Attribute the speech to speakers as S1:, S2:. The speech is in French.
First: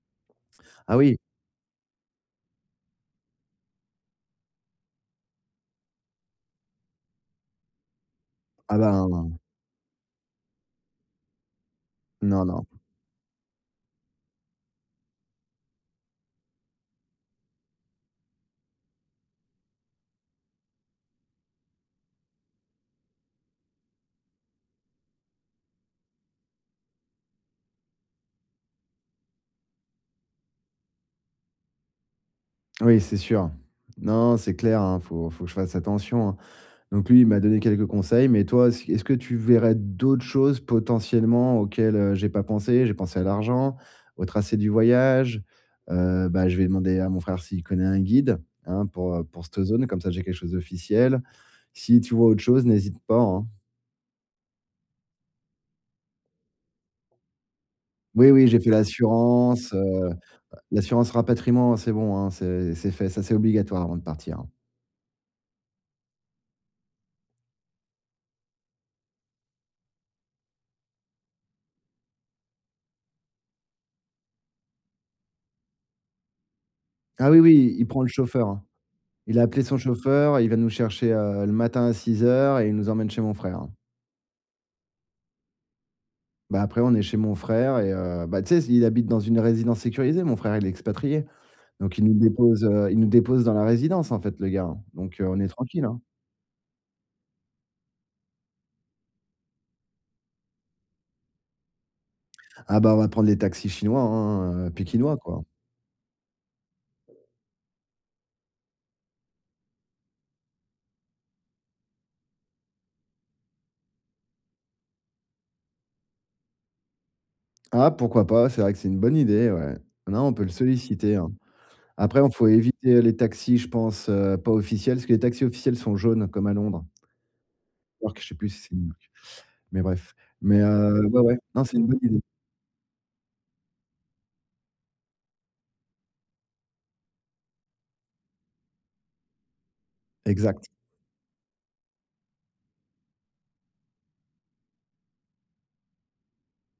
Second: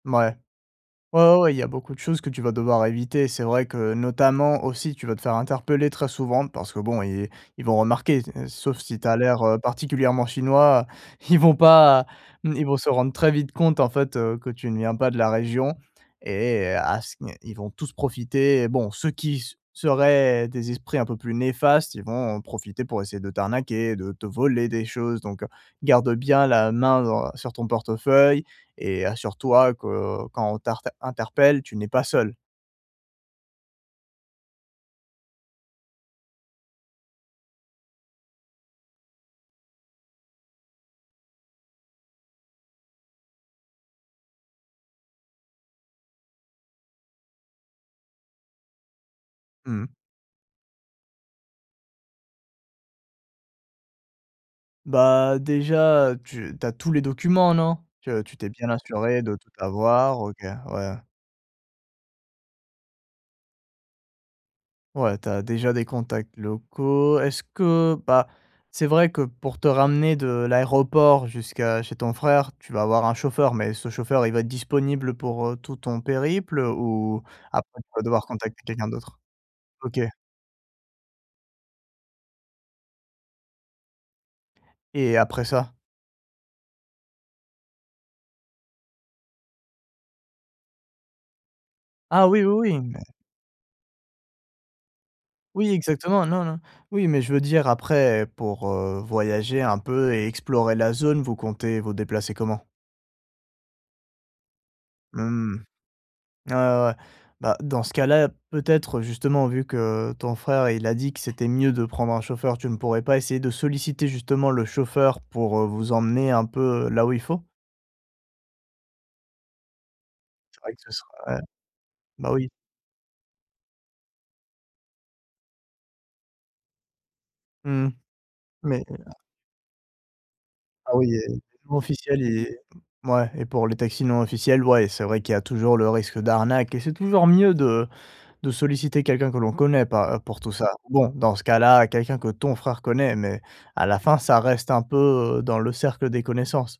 S1: Mouais.
S2: Ah oui.
S1: Ouais, ouais, ouais, il y a beaucoup de choses que tu vas devoir éviter. C'est vrai que, notamment, aussi, tu vas te faire interpeller très souvent parce que, bon, et ils vont remarquer et
S2: Ah
S1: sauf si tu as
S2: ben.
S1: l'air, heu, particulièrement chinois, ils vont pas
S2: Non,
S1: hem, ils
S2: non.
S1: vont se rendre très vite compte, en fait, heu, que tu ne viens pas de la région. Et à ce n ils vont tous profiter, bon, ceux qui s seraient des esprits un peu plus néfastes, ils vont profiter pour essayer de t'arnaquer, de te voler des choses, donc heu, garde bien la main dans sur ton portefeuille et assure-toi que, heu, quand on t'arte interpelle, tu n'es pas seul.
S2: Oui, c'est sûr. Non, non, c'est clair, hein, faut faut que je fasse attention, hein. Donc lui, il m'a donné quelques conseils mais toi, est-ce est-ce que tu verrais d'autres choses potentiellement auxquelles, heu, j'ai pas pensé? J'ai pensé à l'argent, au tracé du voyage, heu, bah, je vais demander à mon frère s'il connaît un guide, hein, pour, heu, pour cette
S1: Mmh
S2: zone,
S1: mh.
S2: comme ça, j'ai quelque chose d'officiel. Si tu vois autre chose, n'hésite pas, hein.
S1: Bah, déjà, heu, tu tu as tous les documents, non? Tu, heu,
S2: Oui,
S1: tu t'es
S2: oui, j'ai
S1: bien
S2: fait
S1: assuré de tout
S2: l'assurance heu. Heu,
S1: avoir. OK, ouais.
S2: l'assurance rapatriement, c'est bon, hein, c'est c'est fait. Ça, c'est obligatoire avant de partir, hein.
S1: Ouais, tu as déjà des contacts locaux. Est-ce que bah, c'est vrai que pour te ramener de l'aéroport jusqu'à chez ton frère, tu vas avoir un chauffeur, mais ce chauffeur, il va être disponible pour, heu, tout ton périple? Ou
S2: Ah oui, oui,
S1: après
S2: il
S1: tu
S2: prend
S1: vas
S2: le
S1: devoir
S2: chauffeur,
S1: contacter
S2: hein.
S1: quelqu'un d'autre?
S2: Il a appelé son
S1: OK.
S2: chauffeur, il va nous chercher, heu, le matin à 06:00 et il nous emmène chez mon frère, hein.
S1: Et après ça?
S2: Bah, après, on est chez mon frère et heu, bah, tu sais, s il habite dans une résidence sécurisée, mon frère, il est expatrié. Donc il nous
S1: Ah oui,
S2: dépose,
S1: oui, oui.
S2: heu, il
S1: Mais
S2: nous dépose dans la résidence, en fait, le gars, hein. Donc, heu, on est
S1: Oui,
S2: tranquilles, hein.
S1: exactement, non, non. Oui, mais je veux dire après pour, heu, voyager un peu et explorer la zone, vous comptez vous déplacer comment?
S2: Ah, bah, on va prendre les taxis chinois, hein, heu, pékinois quoi.
S1: Mmh. Ah ouais, ouais, ouais. Bah, dans ce cas-là, peut-être, justement, vu que, heu, ton frère, il a dit que c'était mieux de prendre un chauffeur, tu ne pourrais pas essayer de solliciter justement le chauffeur pour, heu, vous emmener un peu, heu, là où il faut?
S2: Ah, pourquoi pas? C'est vrai que c'est une bonne idée, ouais. Non, on peut le
S1: C'est vrai que ce
S2: solliciter, hein.
S1: serait.
S2: Après, hein,
S1: Bah
S2: faut
S1: oui.
S2: éviter, heu, les taxis, je pense, heu, pas officiels, parce que les taxis officiels sont jaunes comme à Londres.
S1: Mmh mh.
S2: New-York, je sais plus si c'est
S1: Mais heu
S2: New-York, mais bref. Mais
S1: Ah
S2: heu,
S1: oui
S2: ouais,
S1: et
S2: ouais, non c'est
S1: non
S2: une bonne idée.
S1: officiel et mouais. Et pour les taxis non officiels, ouais, c'est vrai qu'il y a toujours le risque d'arnaque et c'est toujours mieux de de solliciter quelqu'un que l'on connaît, pas heu, pour tout ça.
S2: Exact.
S1: Bon, dans ce cas là, quelqu'un que ton frère connaît mais à la fin, ça reste un peu, heu, dans le cercle des connaissances.